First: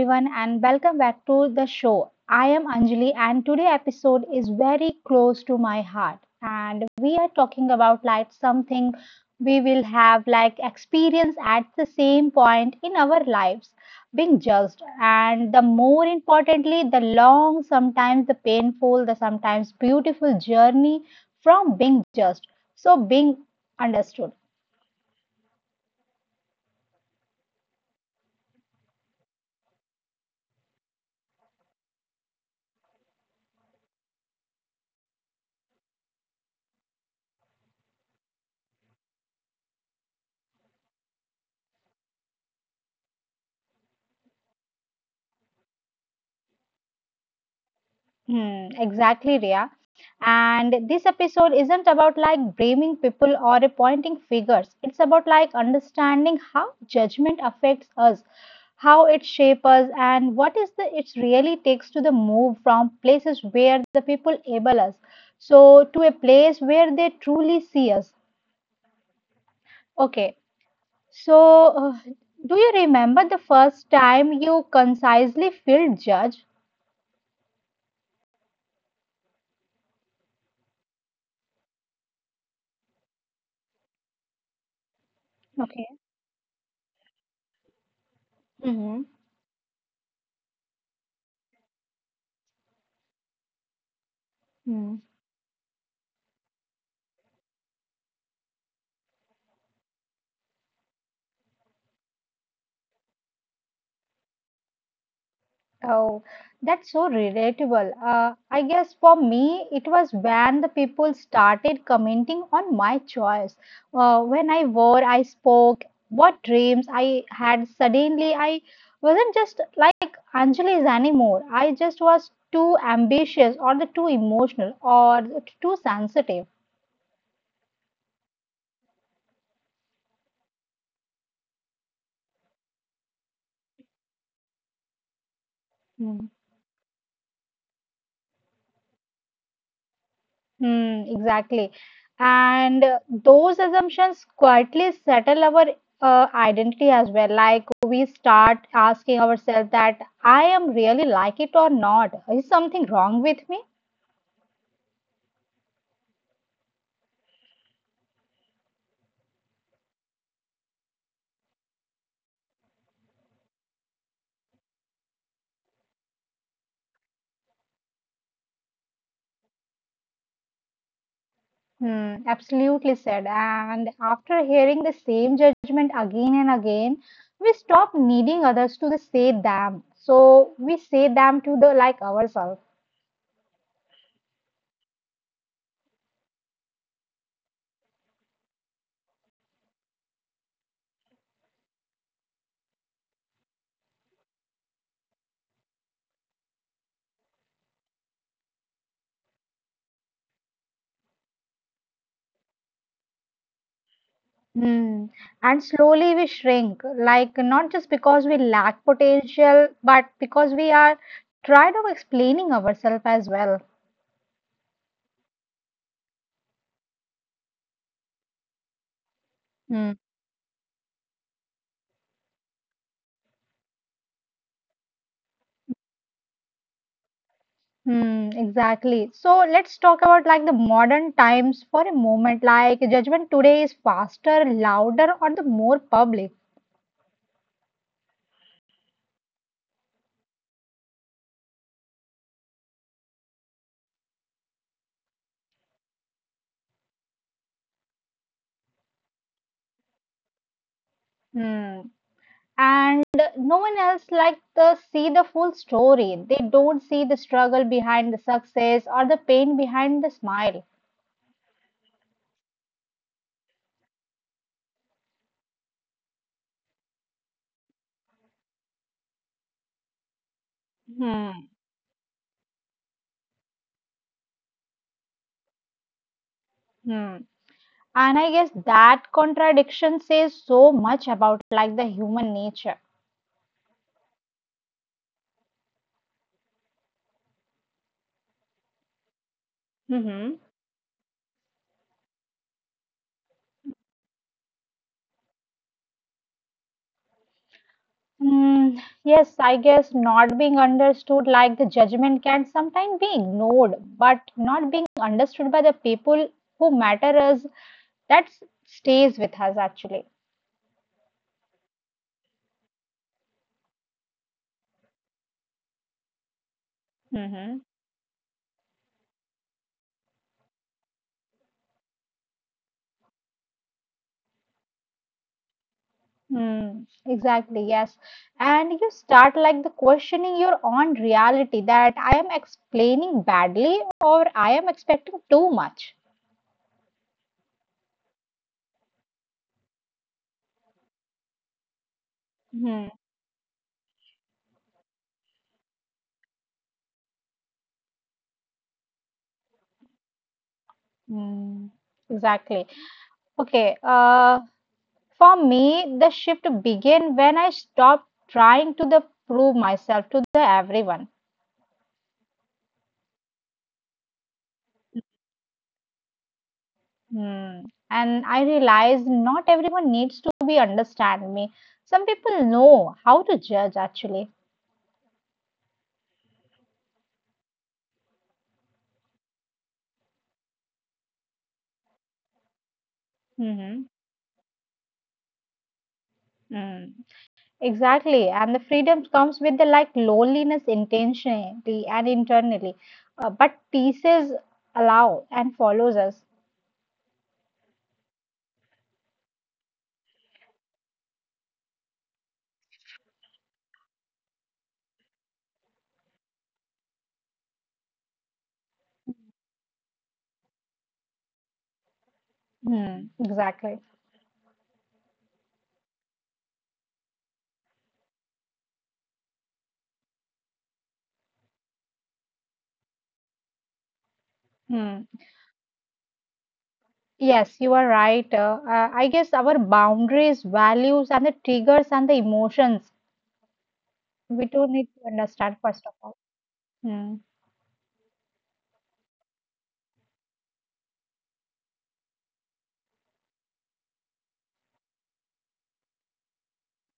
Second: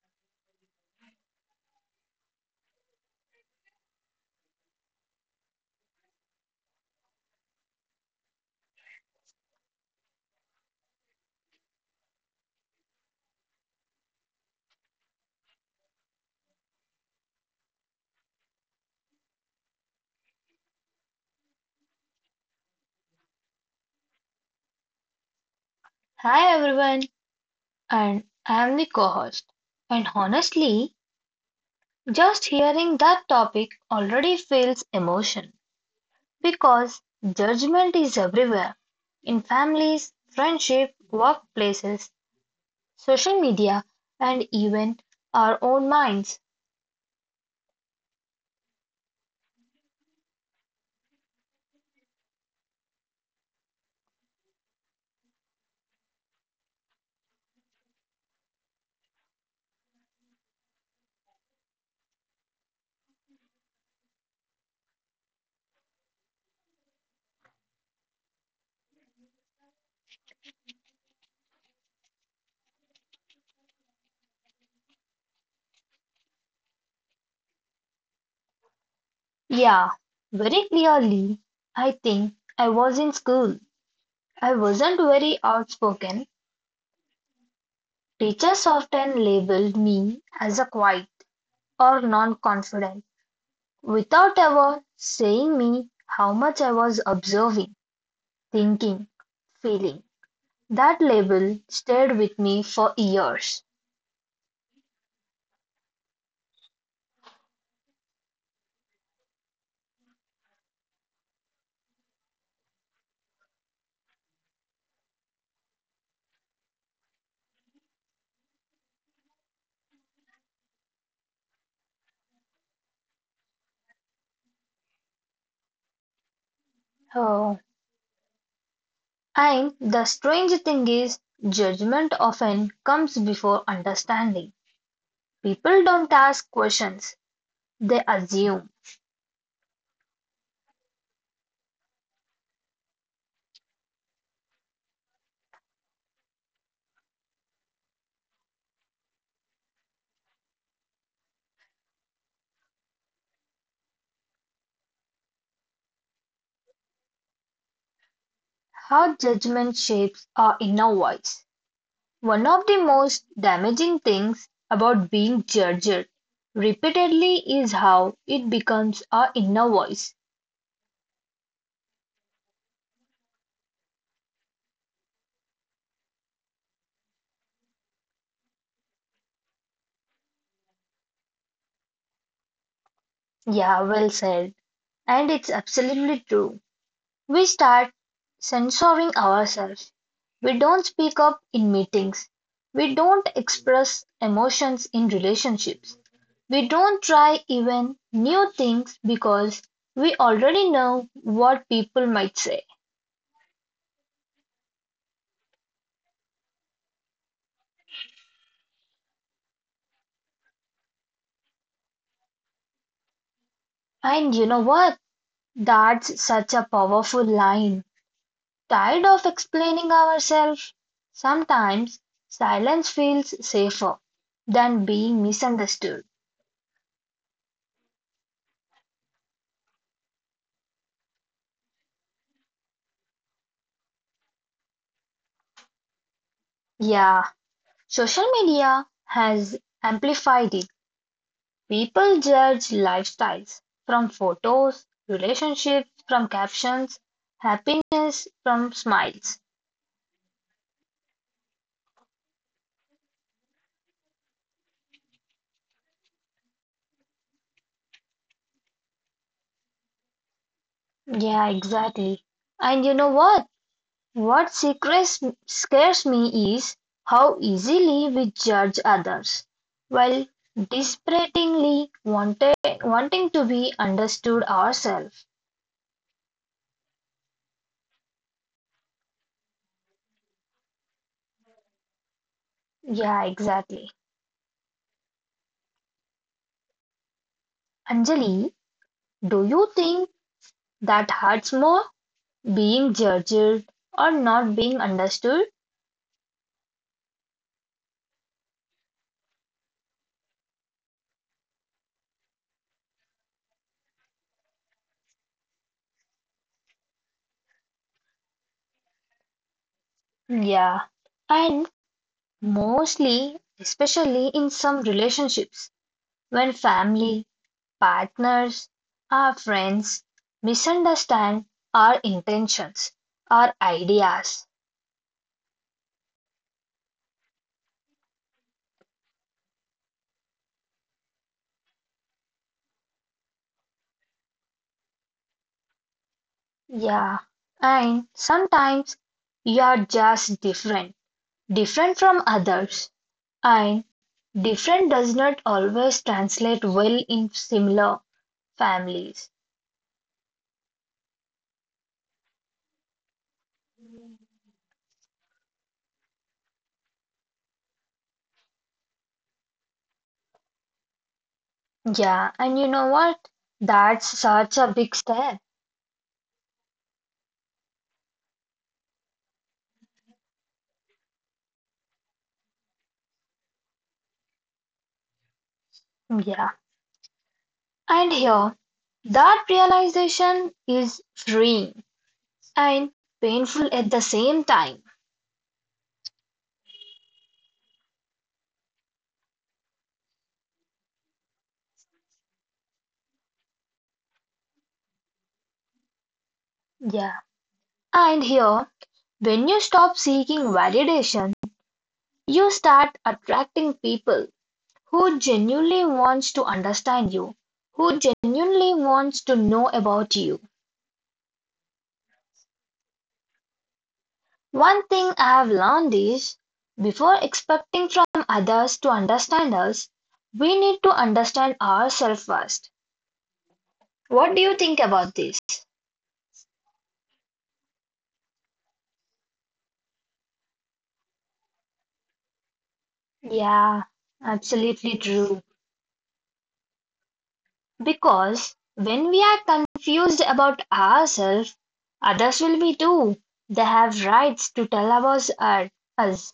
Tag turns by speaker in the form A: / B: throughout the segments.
A: everyone and welcome back to the show. I am Anjali and today episode is very close to my heart and we are talking about like something we will have like experience at the same point in our lives being judged and the more importantly the long sometimes the painful the sometimes beautiful journey from being judged so being understood.
B: Hi everyone, and I am the co host. And honestly, just hearing that topic already feels emotion because judgment is everywhere in families, friendship, workplaces, social media, and even our own minds.
A: Exactly, Ria. And this episode isn't about like blaming people or pointing figures. It's about like understanding how judgment affects us, how it shapes us, and what is the it really takes to the move from places where the people able us, so to a place where they truly see us. Okay, so uh, do you remember the first time you concisely feel judged?
B: Yeah, very clearly, I think I was in school. I wasn't very
A: Okay.
B: outspoken.
A: Mm-hmm.
B: Teachers often labeled me as a quiet or non confident without
A: Hmm.
B: ever saying me how much I was observing, thinking, feeling. That label stayed with me for years.
A: Oh, that's so relatable. I guess for me, it was when the people started commenting on my choice. When I wore, I spoke, what dreams I had. Suddenly, I wasn't just like Anjali is anymore. I just was too ambitious, or the too emotional, or too sensitive.
B: Oh. And the strange thing is, judgment often comes before understanding.
A: Hmm.
B: People don't ask questions, they assume
A: Hmm, exactly. And those assumptions quietly settle our identity as well. Like we start asking ourselves that I am really like it or not. Is something wrong with me?
B: how judgment shapes our inner voice. One of the most damaging things about being judged repeatedly is how it becomes our inner voice.
A: Hmm, absolutely said. And after hearing the same judgment again and again, we stop needing others to the say them. So we say them to the like ourselves.
B: Yeah, well said. And it's absolutely true. We start censoring ourselves. We don't speak up in meetings. We don't express emotions in relationships. We don't try even new things because we already know what people might say.
A: Hmm. And slowly we shrink, like not just because we lack potential, but because we are tired of explaining ourselves as well.
B: And you know what? That's such a powerful line. Tired of
A: Hmm.
B: explaining ourselves? Sometimes silence feels safer than being misunderstood.
A: Hmm, exactly. So let's talk about like the modern times for a moment. Like judgment today is faster, louder, or the more public.
B: Yeah, social media has amplified it. People judge lifestyles from photos, relationships from captions, happiness from smiles.
A: Hmm. And no one else like the see the full story. They don't see the struggle behind the success or the pain behind the smile.
B: Yeah, exactly. And you know what? What secrets scares me is how easily we judge others while
A: Hmm.
B: desperately wanted, wanting to be understood ourselves.
A: Hmm. And I guess that contradiction says so much about like the human nature.
B: Yeah, exactly. Anjali, do you
A: Mm-hmm.
B: think that hurts more, being judged or not being understood.
A: Hmm, yes, I guess not being understood like the judgment can sometimes be ignored, but not being understood by the people who matter us, that stays with us actually.
B: Yeah. And mostly, especially in some relationships, when
A: Mm-hmm.
B: family, partners, our friends misunderstand our intentions, our ideas.
A: Hmm, exactly, yes. And you start like the questioning your own reality that I am explaining badly or I am expecting too much.
B: Yeah. And sometimes you are just different, different from others. And different does not always translate well in similar families.
A: Mm, exactly. Okay. For me, the shift began when I stopped trying to the prove myself to the everyone.
B: Yeah, and you know what? That's such a big step.
A: Mm. And I realized not everyone needs to be understand me. Some people know how to judge actually.
B: Yeah. And here, that realization is freeing and
A: Hmm.
B: painful at the same time.
A: Mm. Exactly. And the freedom comes with the like loneliness intentionally and internally, but pieces allow and follows us.
B: Yeah. And here, when you stop seeking validation, you start attracting people who genuinely wants to understand you, who genuinely wants to know about you.
A: Mm, exactly.
B: One thing I've learned is, before expecting from others to understand us, we need to understand ourselves first.
A: Mm.
B: What do you think about this?
A: Yes, you are right. I guess our boundaries, values, and the triggers and the emotions, we
B: Yeah,
A: do need to understand
B: absolutely
A: first of all.
B: true.
A: Hmm.
B: Because when we are confused about ourselves, others will be too. They have rights to tell about us.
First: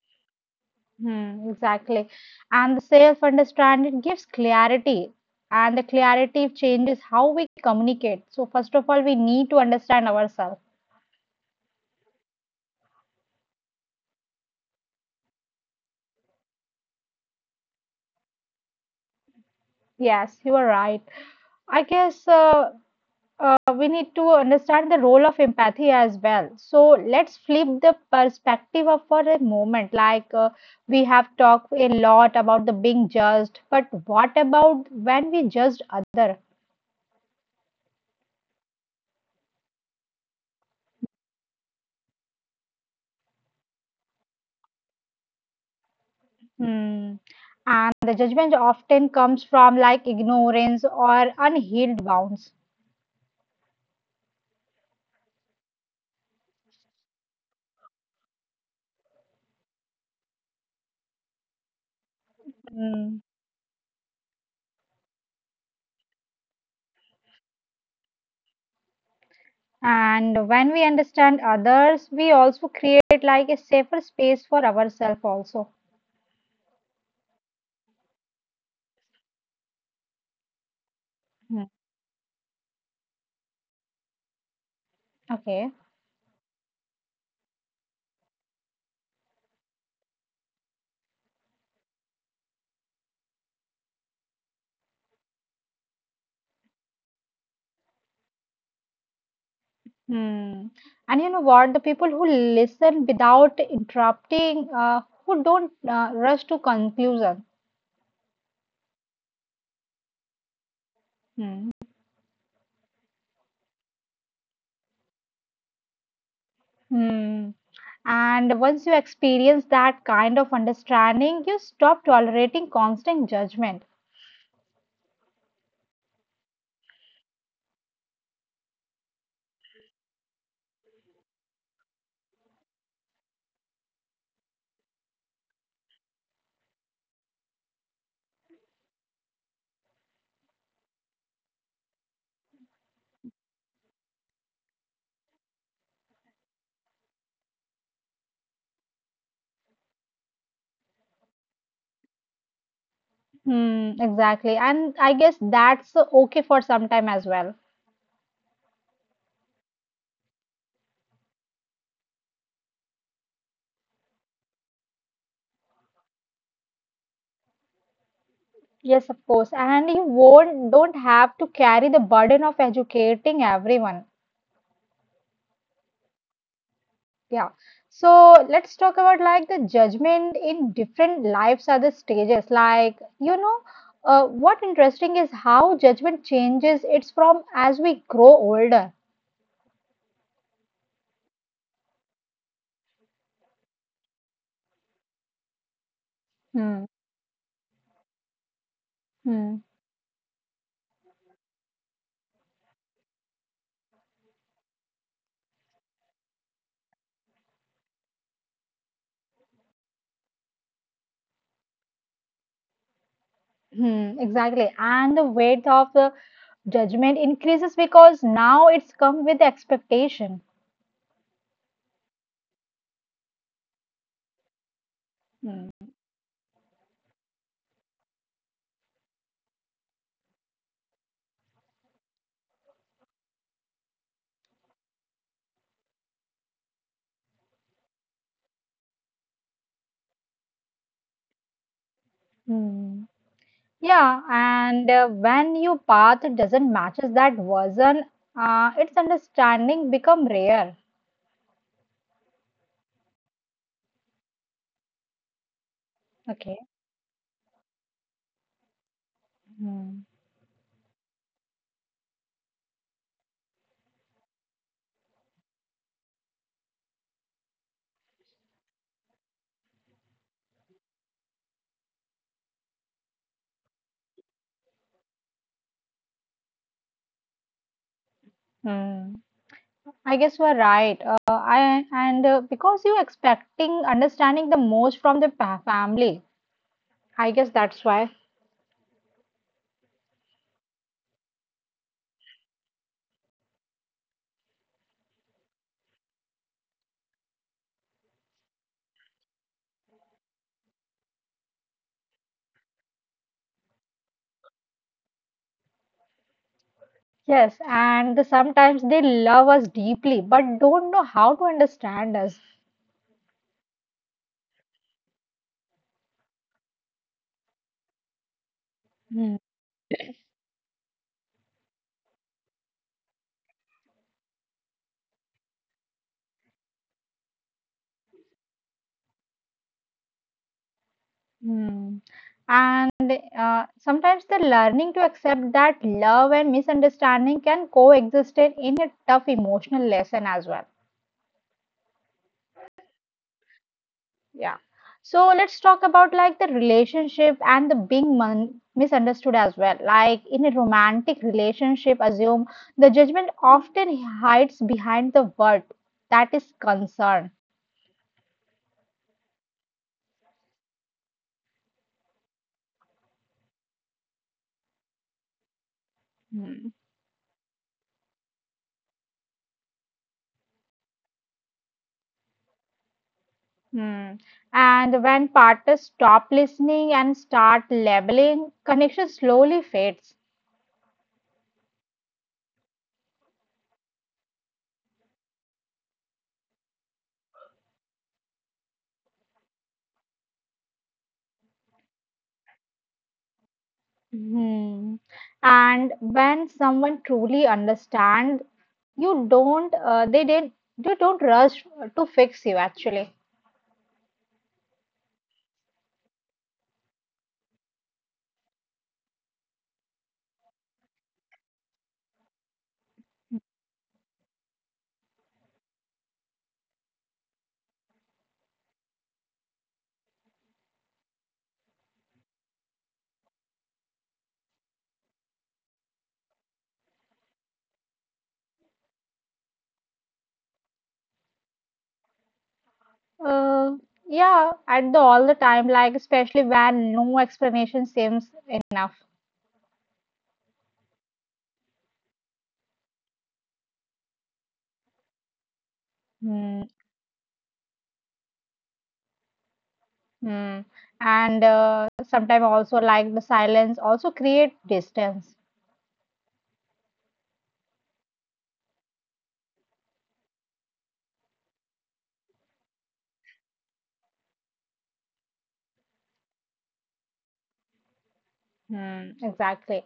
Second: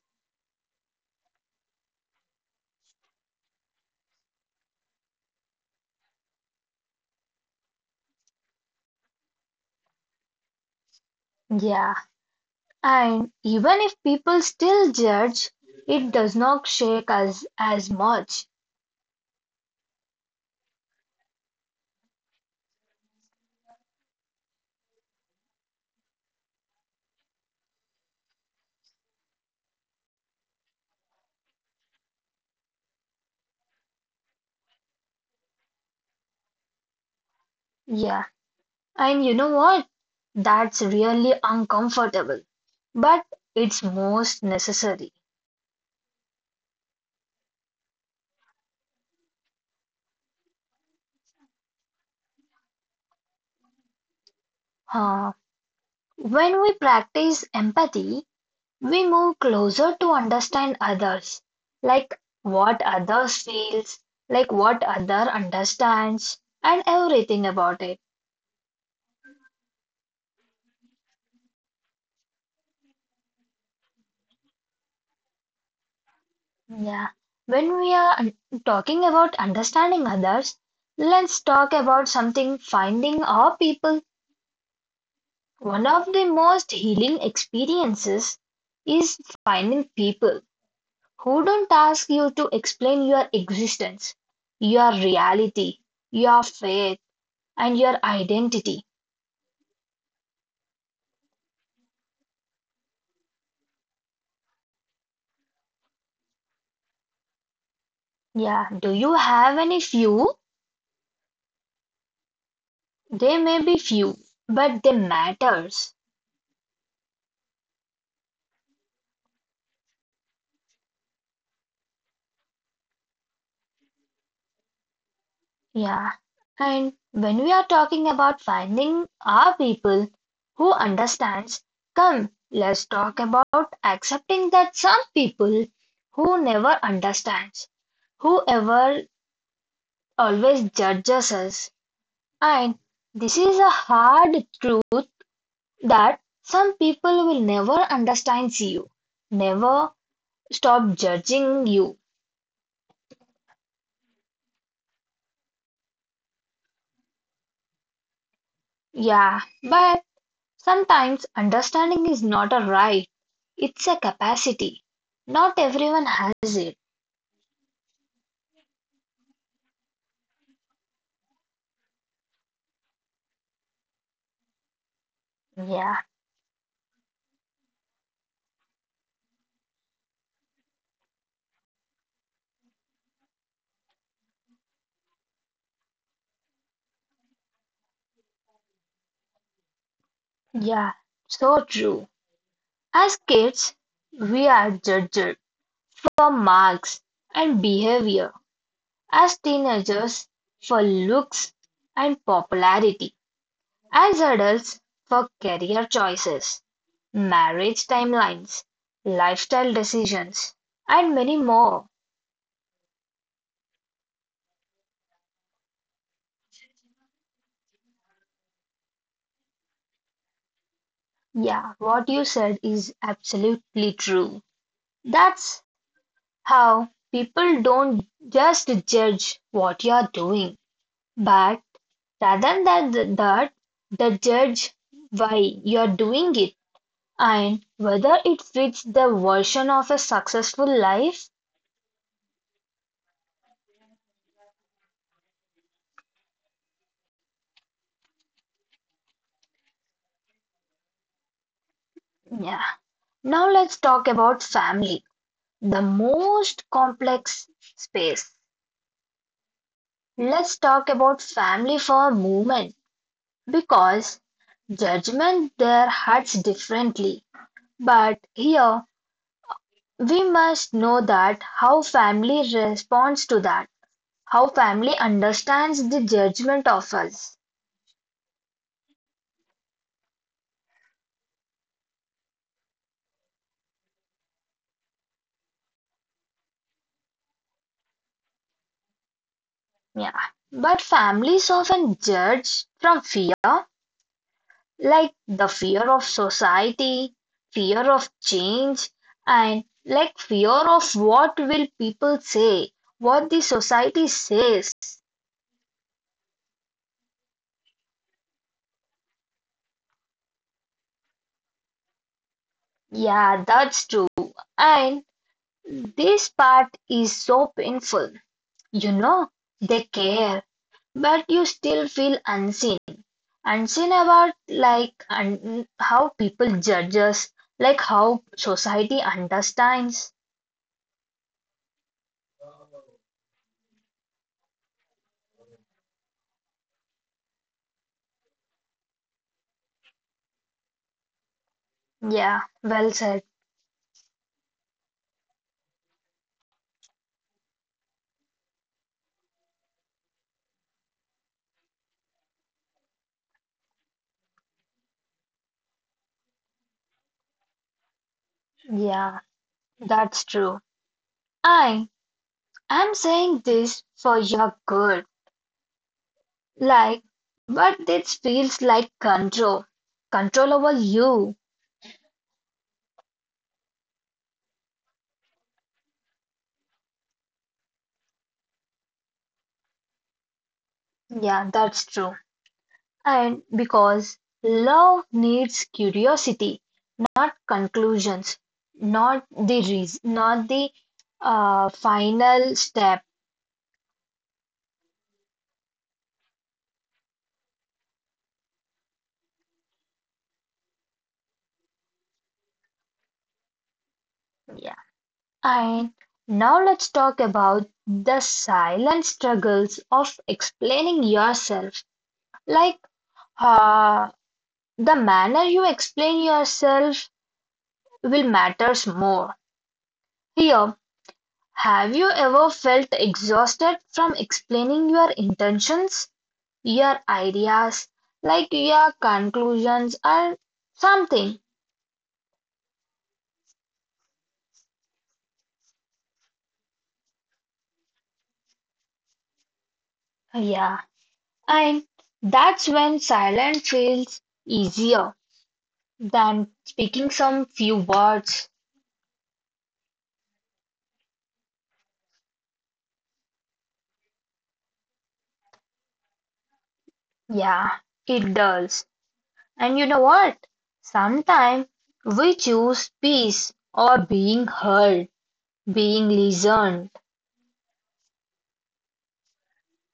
A: Hmm, exactly. And the self-understanding gives clarity, and the clarity changes how we communicate. So first of all, we need to understand ourselves.
B: Yeah. And even if people still judge, it does not shake us as much.
A: Yes, you are right. I guess we need to understand the role of empathy as well. So let's flip the perspective of for a moment. Like we have talked a lot about the being judged, but what about when we judge other?
B: Yeah. And you know what? That's really uncomfortable, but it's most necessary.
A: Hmm. And the judgment often comes from like ignorance or unhealed wounds.
B: Huh. When we practice empathy, we move closer to understand others, like what
A: Hmm.
B: others feels, like what other understands, and everything about it.
A: And when we understand others, we also create like a safer space for ourselves also.
B: Yeah. When we are talking about understanding others, let's
A: Hmm.
B: talk about something finding our people.
A: Okay.
B: One of the most healing experiences is finding people who don't ask you to explain your existence, your reality, your faith, and your identity.
A: Hmm. And you know what? The people who listen without interrupting, who don't rush to conclusion.
B: Yeah, do you have any few?
A: Hmm.
B: They may be few, but they matters.
A: Hmm. And once you experience that kind of understanding, you stop tolerating constant judgment.
B: Yeah. And when we are talking about finding our people who understands, come, let's talk about accepting that some people who never understands, whoever always judges us. And this is a hard truth that some people will never understand you, never stop judging you.
A: Hmm. Exactly. And I guess that's okay for some time as well.
B: Yeah, but sometimes understanding is not a right, it's a capacity. Not everyone has it.
A: Yes, of course. And you won't don't have to carry the burden of educating everyone.
B: Yeah,
A: Yeah. So let's talk about like the judgment in different lives are the stages. Like, you know, what interesting is how judgment changes it's from as we grow older.
B: yeah, so true. As kids, we are judged for marks
A: Hmm.
B: and behavior. As
A: Hmm.
B: teenagers, for looks and popularity. As adults, for career choices, marriage timelines, lifestyle decisions, and many more.
A: Hmm, exactly. And the weight of the judgment increases because now it's come with expectation.
B: Yeah, what you said is absolutely true. That's
A: Hmm.
B: how people don't just judge what you're doing, but rather than that, they judge why you're doing it and whether it fits their version of a successful life.
A: Hmm. Yeah, and when your path doesn't matches that version, its understanding become rare.
B: Yeah. Now let's talk about family, the most
A: Okay.
B: complex space.
A: Hmm.
B: Let's talk about family for a moment because judgment there hurts differently. But here we must know that how family responds to that, how family understands the judgment of us.
A: Hmm. I guess you are right. I and because you're expecting understanding the most from the family, I guess that's why.
B: Yeah. But families often judge from fear, like the fear of society, fear of change, and like fear of what will people say, what the society says.
A: Yes, and the- sometimes they love us deeply, but don't know how to understand us.
B: Yeah, that's true. And this part is so painful. You know,
A: Hmm.
B: they care but you still feel unseen, unseen about like how people judge us, like how society understands.
A: Mm. And sometimes the learning to accept that love and misunderstanding can coexist in a tough emotional lesson as well.
B: Yeah, well said.
A: Yeah. So let's talk about like the relationship and the being misunderstood as well. Like in a romantic relationship, assume the judgment often hides behind the word that is concern.
B: Yeah, that's true. I am saying this for your good.
A: Hmm.
B: Like, but it feels like control, control over you.
A: Hmm. And when partners stop listening and start labeling, connection slowly fades.
B: Yeah, that's true. And because love needs curiosity. Not conclusions, not the reason, not the final step.
A: Hmm. And when someone truly understands, you don't, uh, they didn't, you don't rush to fix you actually.
B: Yeah. And now let's talk about the silent struggles of explaining yourself. Like uh, the manner you explain yourself will matters more. Here, have you ever felt exhausted from explaining your intentions, your ideas, like your conclusions or something?
A: Uh, yeah, at the all the time, like especially when no explanation seems enough.
B: Yeah, and that's when silence feels easier than
A: Hmm.
B: speaking some few words.
A: Hmm. And sometimes also like the silence also create distance.
B: Yeah, it does. And you know what? Sometimes we choose peace or being heard, being listened.
A: Hmm. Exactly.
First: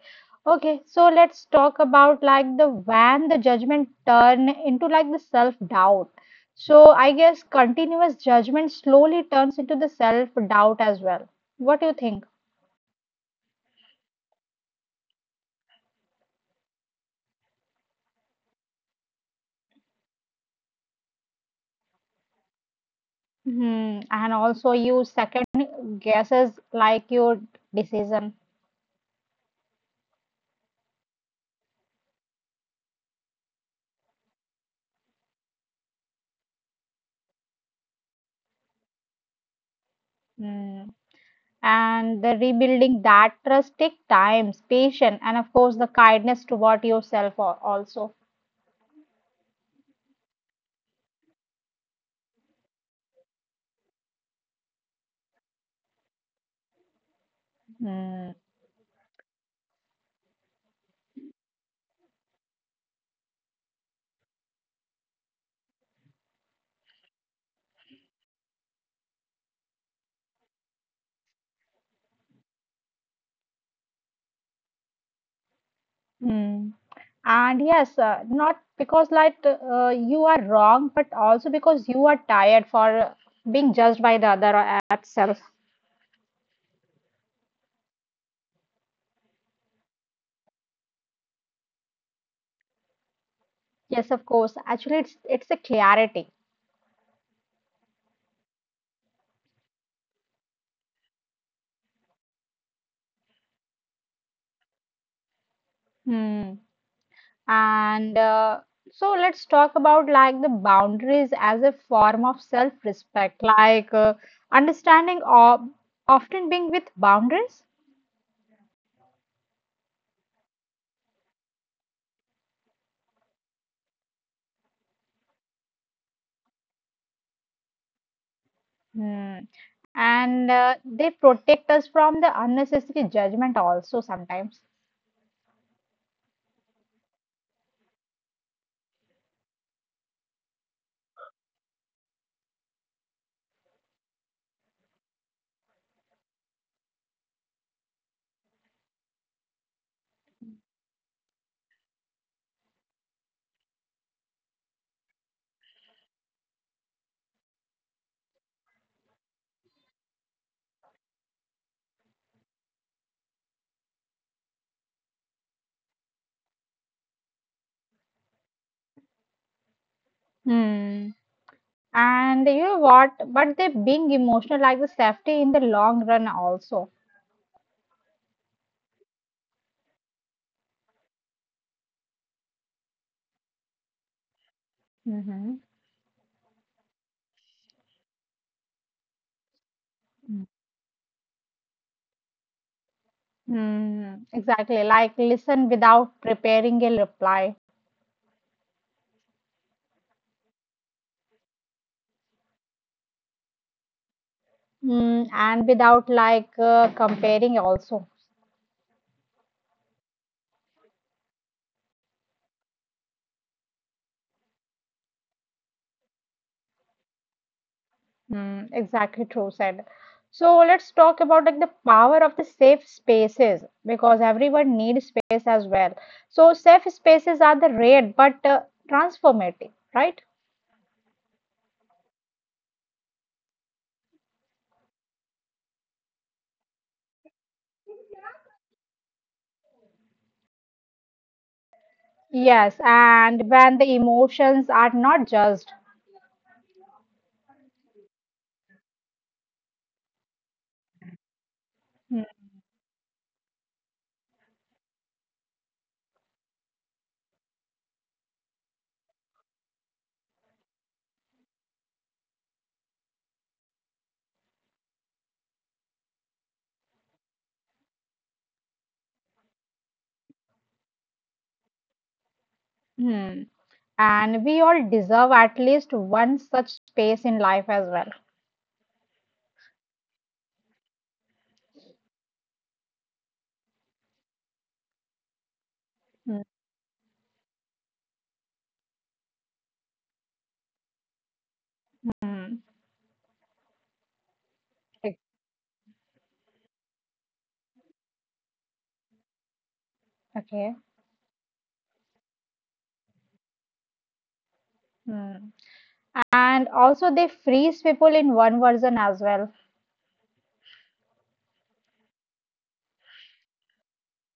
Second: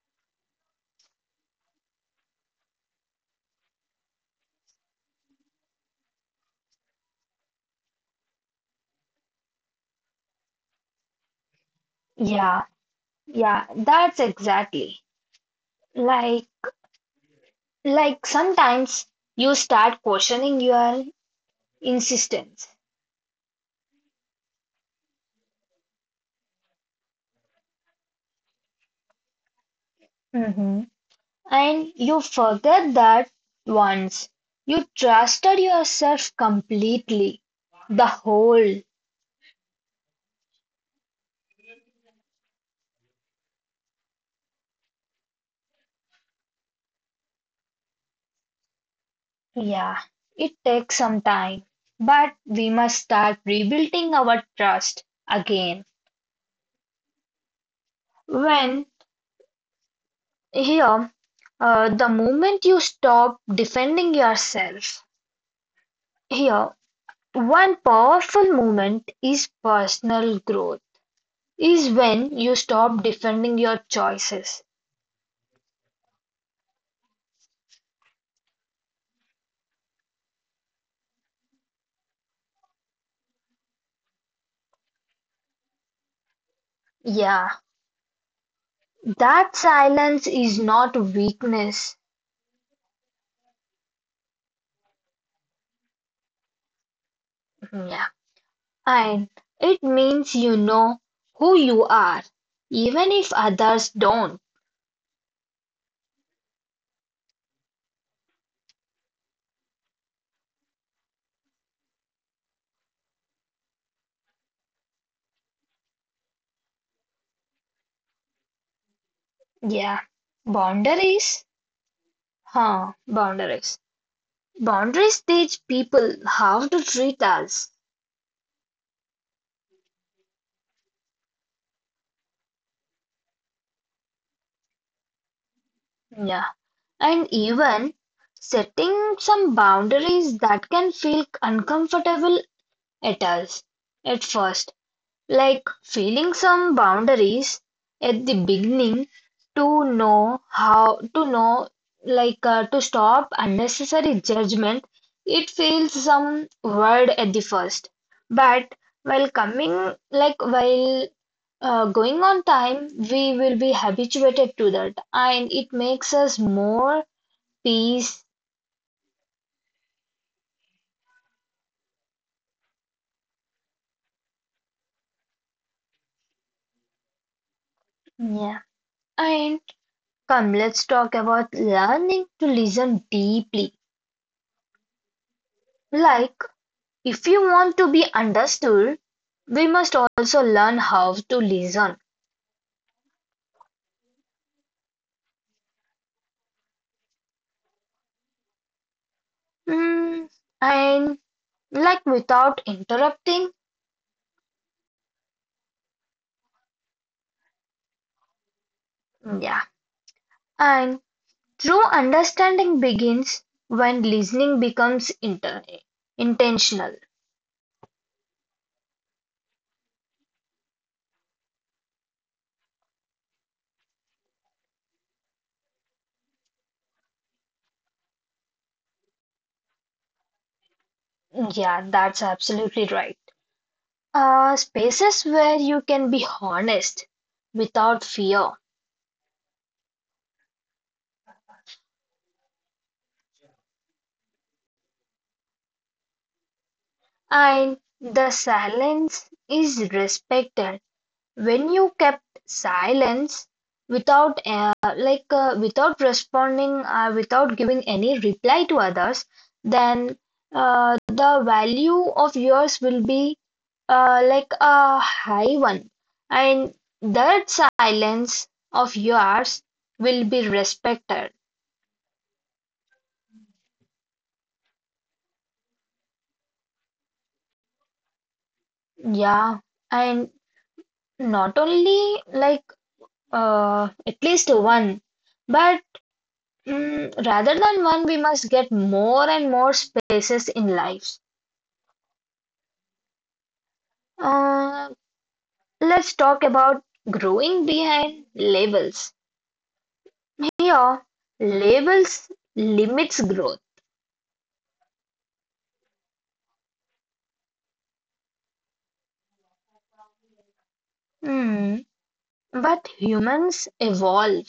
A: Okay, so let's talk about like the when the judgment turn into like the self doubt. So I guess continuous judgment slowly turns into the self doubt as well. What do you think?
B: Yeah, yeah, that's exactly. Like, like sometimes you start questioning your insistence.
A: Mhm. And also, you second guesses like your decision.
B: Mhm. And you forget that once you trusted yourself completely, the whole.
A: Hmm. And the rebuilding that trust take time, patience, and of course, the kindness toward yourself also.
B: Yeah, it takes some time, but we must start rebuilding our trust again.
A: Hmm.
B: When here, the moment you stop defending yourself, here, one powerful moment is personal growth, is when you stop defending your choices.
A: Hmm. And yes, not because like you are wrong, but also because you are tired for being judged by the other at self.
B: Yeah, that silence is not weakness.
A: Yes, of course. Actually, it's a clarity.
B: Yeah, and it means you know who you are, even if others don't.
A: Hmm. And so let's talk about like the boundaries as a form of self-respect, like understanding of often being with boundaries.
B: Yeah. Boundaries? Huh, boundaries. Boundaries teach people how to treat us.
A: Hmm. And they protect us from the unnecessary judgment also sometimes.
B: Yeah. And even setting some boundaries that can feel uncomfortable at us at first. Like feeling some boundaries at the beginning to know how to know like to stop unnecessary judgment, it feels some word at the first, but while coming like while going on time we will be habituated to that and it makes us more peace.
A: Hmm. And you know what? But they being emotional like the safety in the long run also.
B: Yeah, and come, let's talk about learning to listen deeply.
A: Mm-hmm.
B: Like if you want to be understood, we must also learn how to listen.
A: Mm, exactly. Like listen without preparing a reply.
B: Mm, and like without interrupting.
A: Mm, and without like comparing also.
B: Yeah. And true understanding begins when listening becomes intentional.
A: Mm, exactly true said. So let's talk about like the power of the safe spaces because everyone needs space as well. So safe spaces are the rare but transformative, right?
B: Yeah, that's absolutely right. Spaces where you can be honest without fear
A: Yes, and when the emotions are not judged.
B: and the silence is respected. When you kept silence, without like without responding, without giving any reply to others, then the value of yours will be like a high one, and that silence of yours will be respected.
A: Hmm. And we all deserve at least one such space in life as well.
B: Yeah, and not only like at least one, but mm, rather than one, we must get more and more spaces in lives.
A: Hmm.
B: Uh,
A: Ex-
B: let's talk about growing behind labels.
A: Okay.
B: Here, labels limits growth.
A: Hmm. And also, they freeze people in one version as well.
B: Hmm, but humans evolve.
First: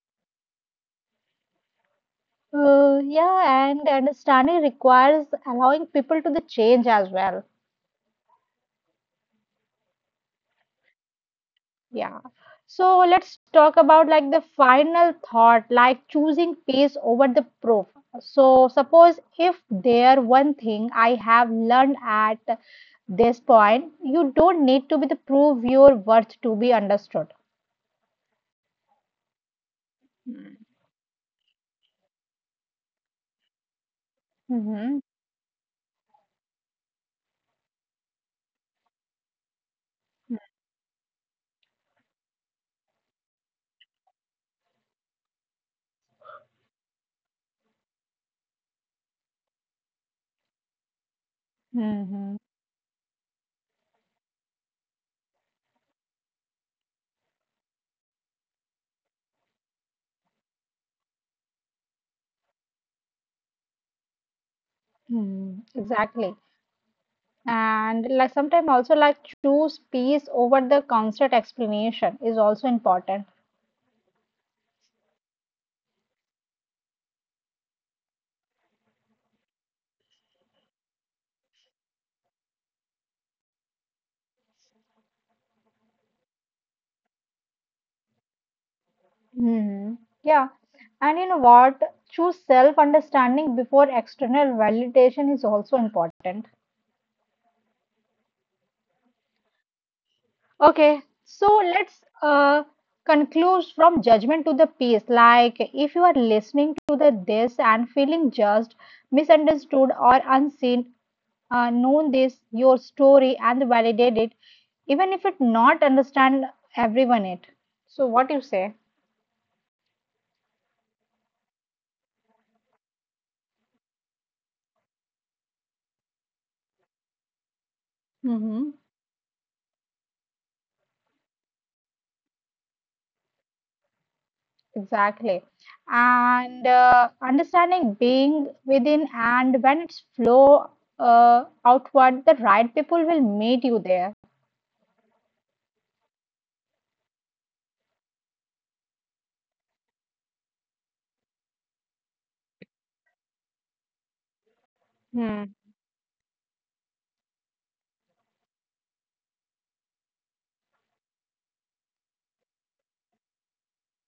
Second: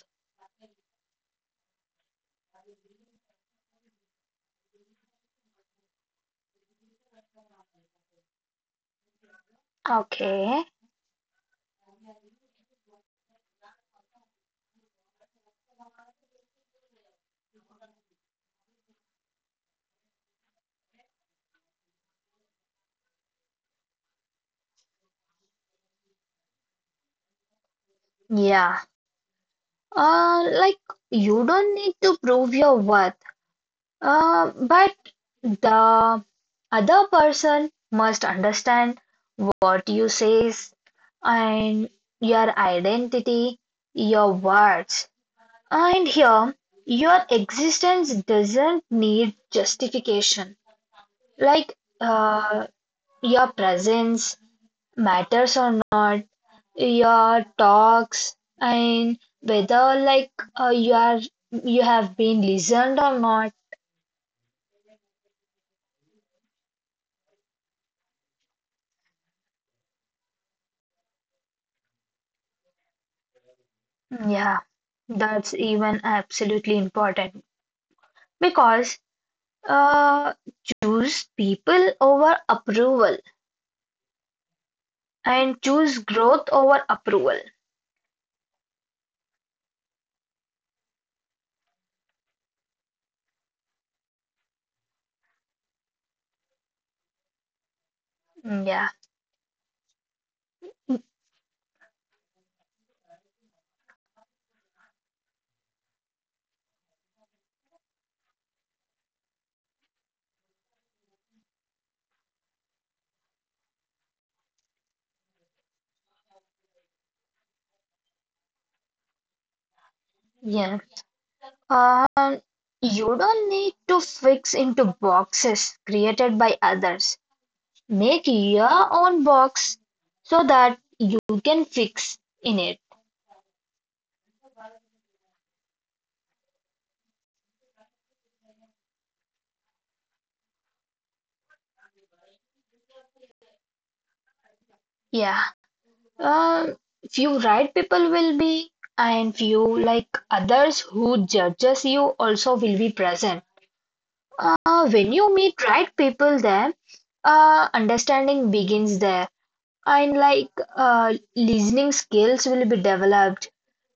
A: Yeah, and understanding requires allowing people to the change as well.
B: Okay.
A: Yeah. So let's talk about like the final thought, like choosing peace over the proof. So suppose if there one thing I have learned at this point, you don't need to be the prove your worth to be understood.
B: Yeah. Like you don't need to prove your worth.
A: Mm-hmm.
B: But the other person must understand what you says and your identity, your words. And here, your existence doesn't need justification. Like
A: Mm-hmm.
B: uh, your presence matters or not, your talks, and whether like you are you have been listened or not.
A: Mm-hmm. Exactly. And like sometimes also like choose peace over the constant explanation is also important.
B: Yeah, that's even absolutely important because uh, choose people over approval and choose growth over approval.
A: Hmm. Yeah. And you know what? Choose self understanding before external validation is also important.
B: Mm, yeah,
A: Okay. So let's conclude from judgment to the peace. Like if you are listening to the this and feeling judged, misunderstood or unseen, know this your story and validate it even if it not understand everyone it. So, what you say?
B: yeah. Um, you don't need to fix into boxes created by others. Make
A: Hmm,
B: your own box so that you can fix in it.
A: exactly. And understanding being within and when it's flow outward the right people will meet you there.
B: Yeah. Uh, few right people will be, and few like others who judges you also will be present. When you
A: Hmm.
B: meet right people there, understanding begins there, and like listening skills will be developed,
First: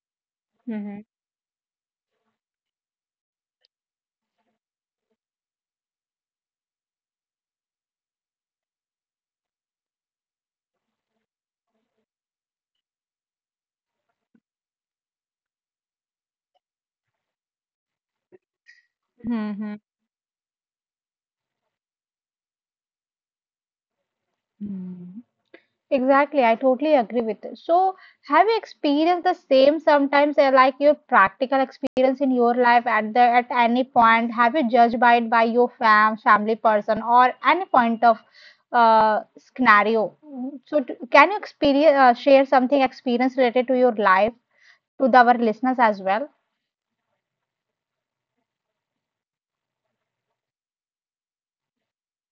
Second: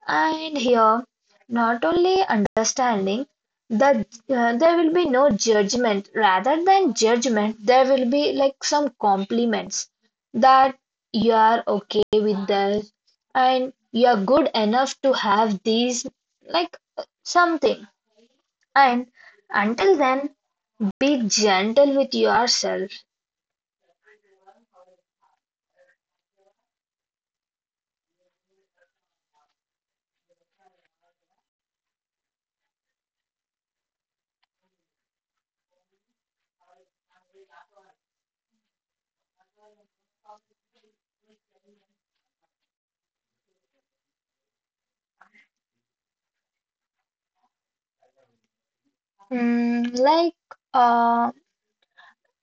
B: and
A: Hmm.
B: here, not only understanding that there will be no judgment, rather than judgment, there will be like some compliments that you are okay with this and you are good enough to have these, like something. And
A: Hmm. Hmm.
B: until then, be gentle with yourself.
A: Hmm. Exactly, I totally agree with it. So, have you experienced the same sometimes, like your practical experience in your life at the at any point? Have you judged by it by your family person or any point of uh, scenario? So, can you experience share something experience related to your life to the, our listeners as well?
B: Mm, like, uh,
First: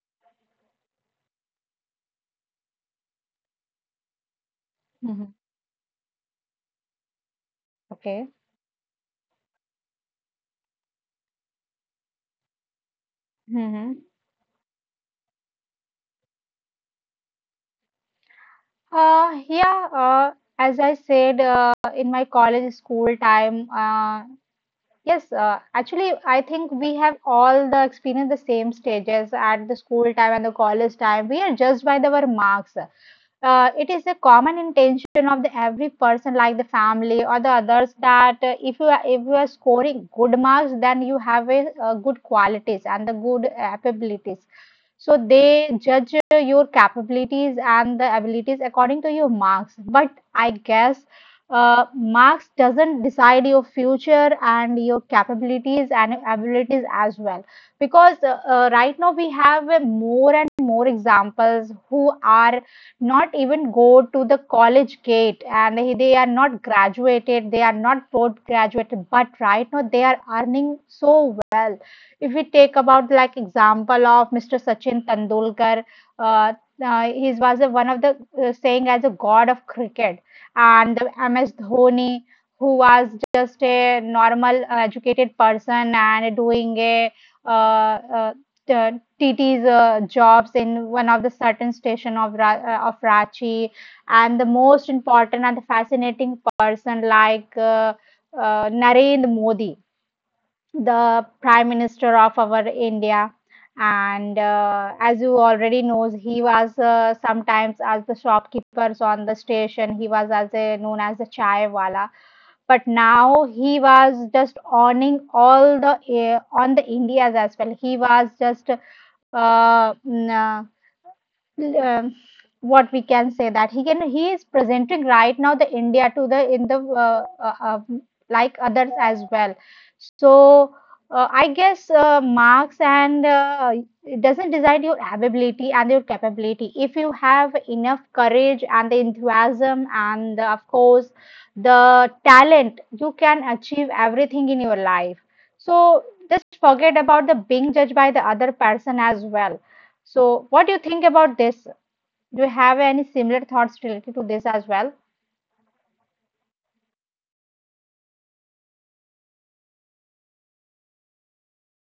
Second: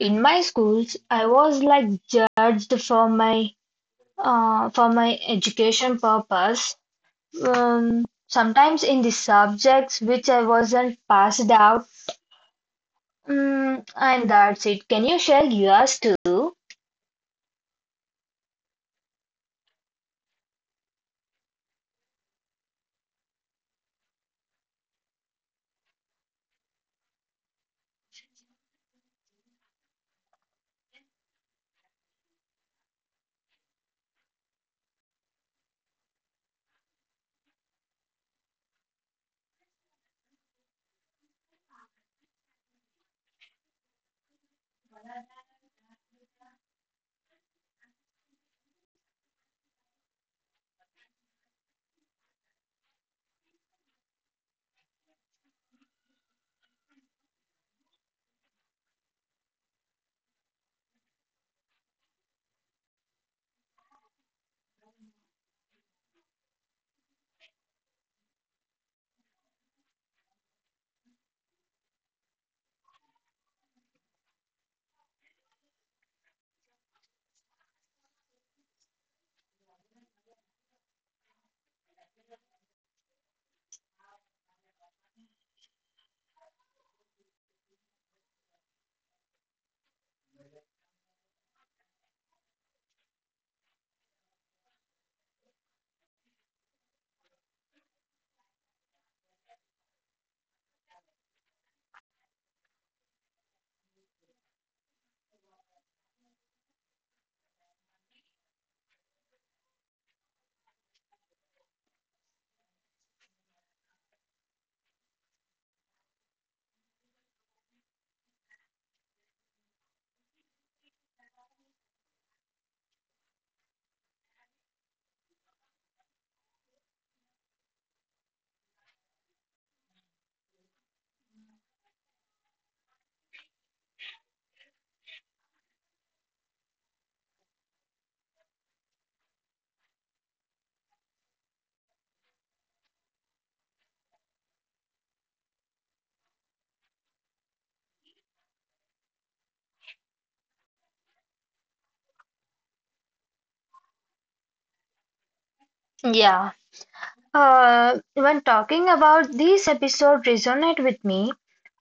B: in my schools, I was like judged for my
A: Hmm.
B: education purpose.
A: Okay.
B: Sometimes in the subjects which I wasn't passed out, mm,
A: Hmm.
B: and that's it. Can you share yours too?
A: Yeah, as I said, in my college school time. Yes, actually, I think we have all the experience the same stages at the school time and the college time. We are judged by the- our marks. It is a common intention of the every person like the family or the others that if you are scoring good marks then you have a, good qualities and the good abilities. So they judge your capabilities and the abilities according to your marks, but I guess marks doesn't decide your future and your capabilities and abilities as well, because right now we have more and more examples who are not even go to the college gate and they are not graduated, they are not board graduated, but right now they are earning. So if we take about like example of Mr. Sachin Tendulkar, uh, he was a, one of the saying as a god of cricket, and the MS Dhoni, who was just a normal educated person and doing a uh, uh, uh, TT's jobs in one of the certain station of Ranchi, and the most important and the fascinating person like Narendra Modi, the prime minister of our india. And as you already knows he was sometimes as the shopkeepers on the station, he was as a known as the chai wala, but now he was just owning all the on the indias as well. He was just uh, mm, uh, um, what we can say that he is presenting right now the India to the in the like others as well. So I guess marks and it doesn't decide your ability and your capability. If you have enough courage and the enthusiasm and the, of course the talent, you can achieve everything in your life. So just forget about the being judged by the other person as well. So, what do you think about this? Do you have any similar thoughts related to this as well?
B: Yeah. When talking about this episode resonate with me,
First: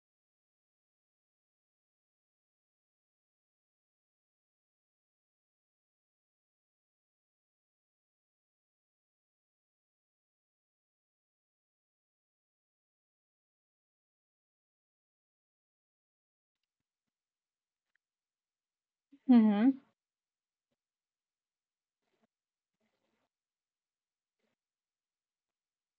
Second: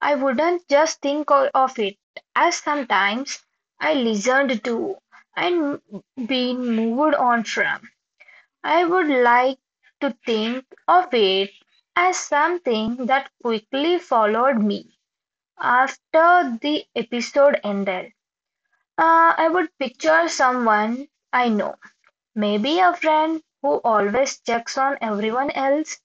B: I wouldn't just think of it as sometimes I listened to and been moved on from. I would like to think of it as something that quickly followed me after the episode ended. I would
A: Mm-hmm.
B: picture someone I know, maybe a friend who always checks on everyone else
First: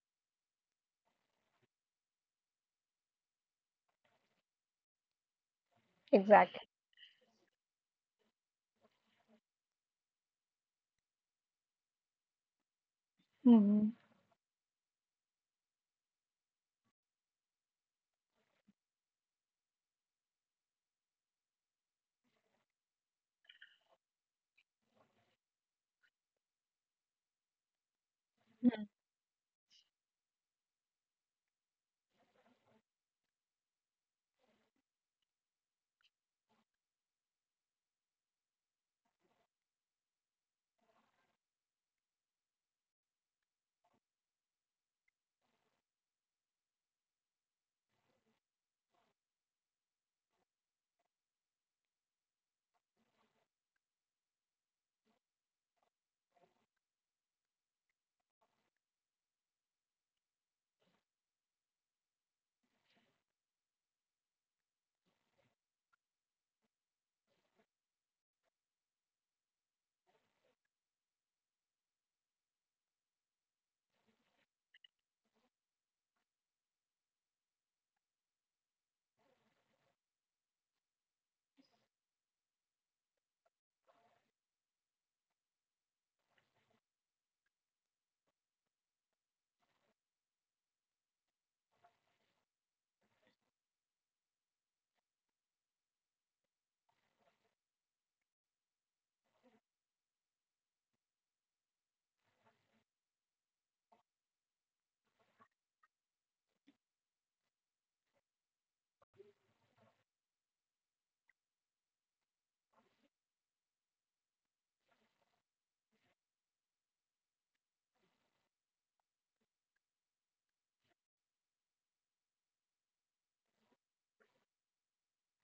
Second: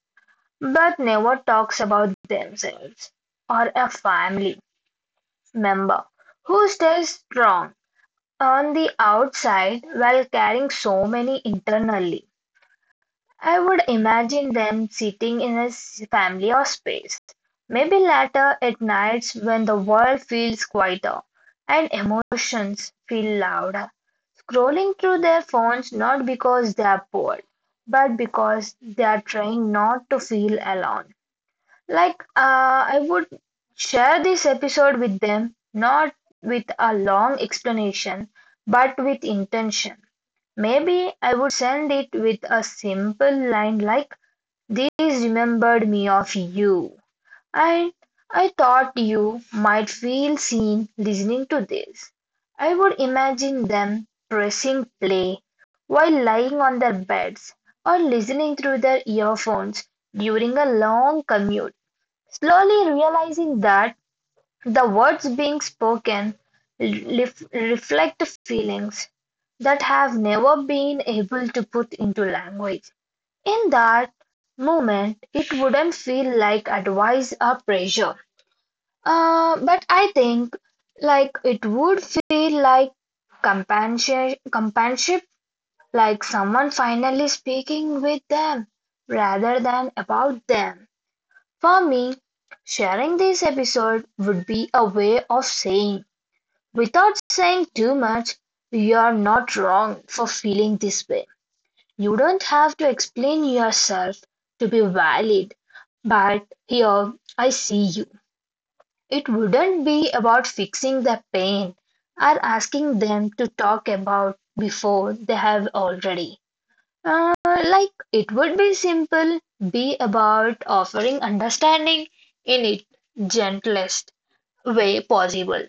B: but never talks about themselves, or a family member
A: Exactly.
B: who stays strong on the outside while carrying so many internally. I would
A: Mm-hmm.
B: imagine them sitting in a family or space, maybe later at nights when the world feels quieter and emotions feel louder, scrolling through their phones not because they are bored, but because they are trying not to feel alone. Like, I would share this episode with them, not with a long explanation, but with intention. Maybe I would send it with a simple line like, "This remembered me of you, and I thought you might feel seen listening to this." I would imagine them pressing play while lying on their beds or listening through their earphones during a long commute, slowly realizing that the words being spoken reflect feelings that have never been able to put into language. In that moment, it wouldn't feel like advice or pressure. But I think like it would feel like companionship, like someone finally speaking with them rather than about them. For me, sharing this episode would be a way of saying without saying too much, you're not wrong for feeling this way. You don't have to explain yourself to be valid, but here I see you. It wouldn't be about fixing their pain or asking them to talk about before they have already. Like it would be simple, be about offering understanding in its gentlest way possible.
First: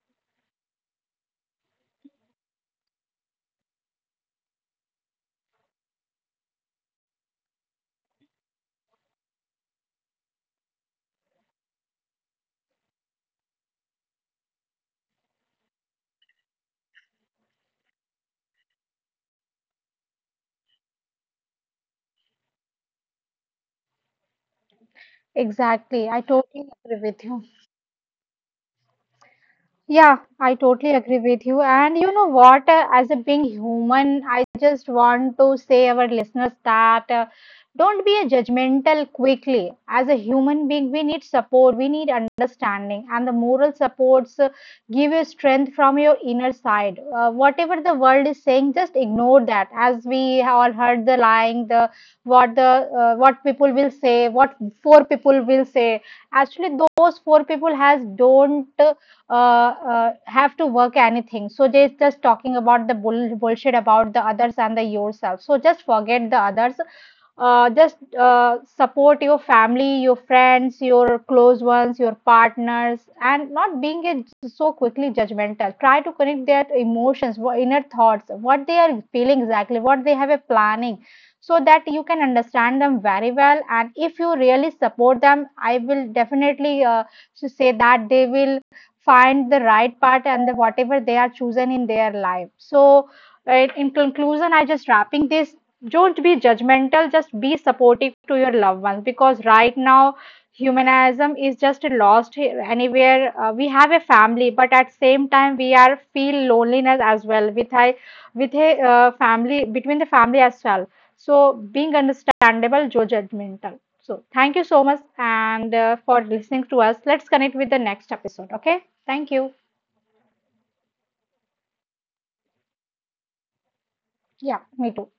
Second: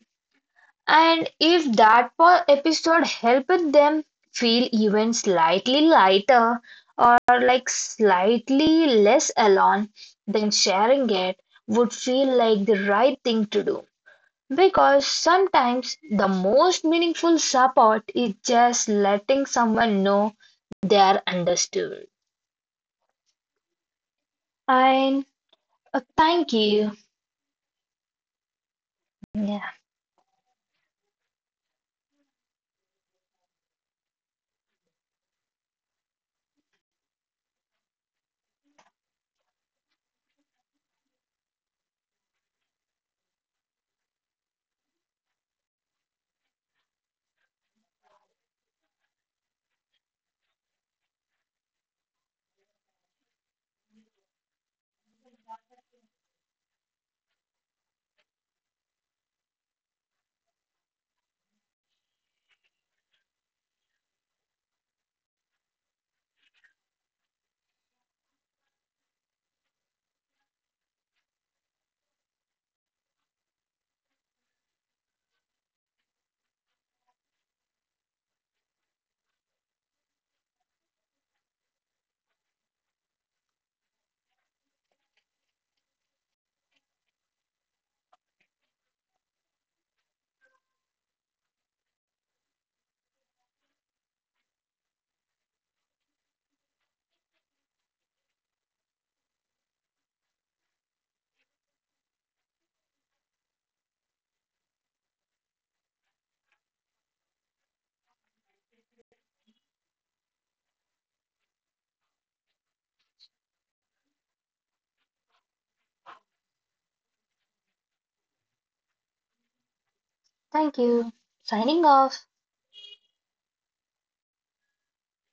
B: And if that episode helped them feel even slightly lighter or like slightly less alone, then sharing it would feel like the right thing to do. Because sometimes the most meaningful support is just letting someone know they are understood. And
A: Exactly. I
B: thank
A: totally
B: you.
A: agree with you.
B: Yeah,
A: Yeah, I totally agree with you. And you know what? As a being human, I just want to say our listeners that don't be a judgmental quickly. As a human being, we need support, we need understanding, and the moral supports give you strength from your inner side. Whatever the world is saying, just ignore that. As we have all heard the lying, the what people will say, what four people will say, actually those four people has don't have to work anything. So they just talking about the bullshit about the others and the yourself. So just forget the others. Just support your family, your friends, your close ones, your partners, and not being a, so quickly judgmental. Try to connect their emotions, inner thoughts, what they are feeling exactly, what they have a planning, so that you can understand them very well. And if you really support them, I will definitely to say that they will find the right part and the whatever they are chosen in their life. So in conclusion I just wrapping this, don't be judgmental, just be supportive to your loved ones, because right now humanism is just lost anywhere. We have a family, but at same time we are feel loneliness as well with a with a family between the family as well. So being understandable, Joe judgmental. So thank you so much and for listening to us. Let's connect with the next episode. Okay. Thank you.
B: thank you. Signing off.
A: Yeah, me too.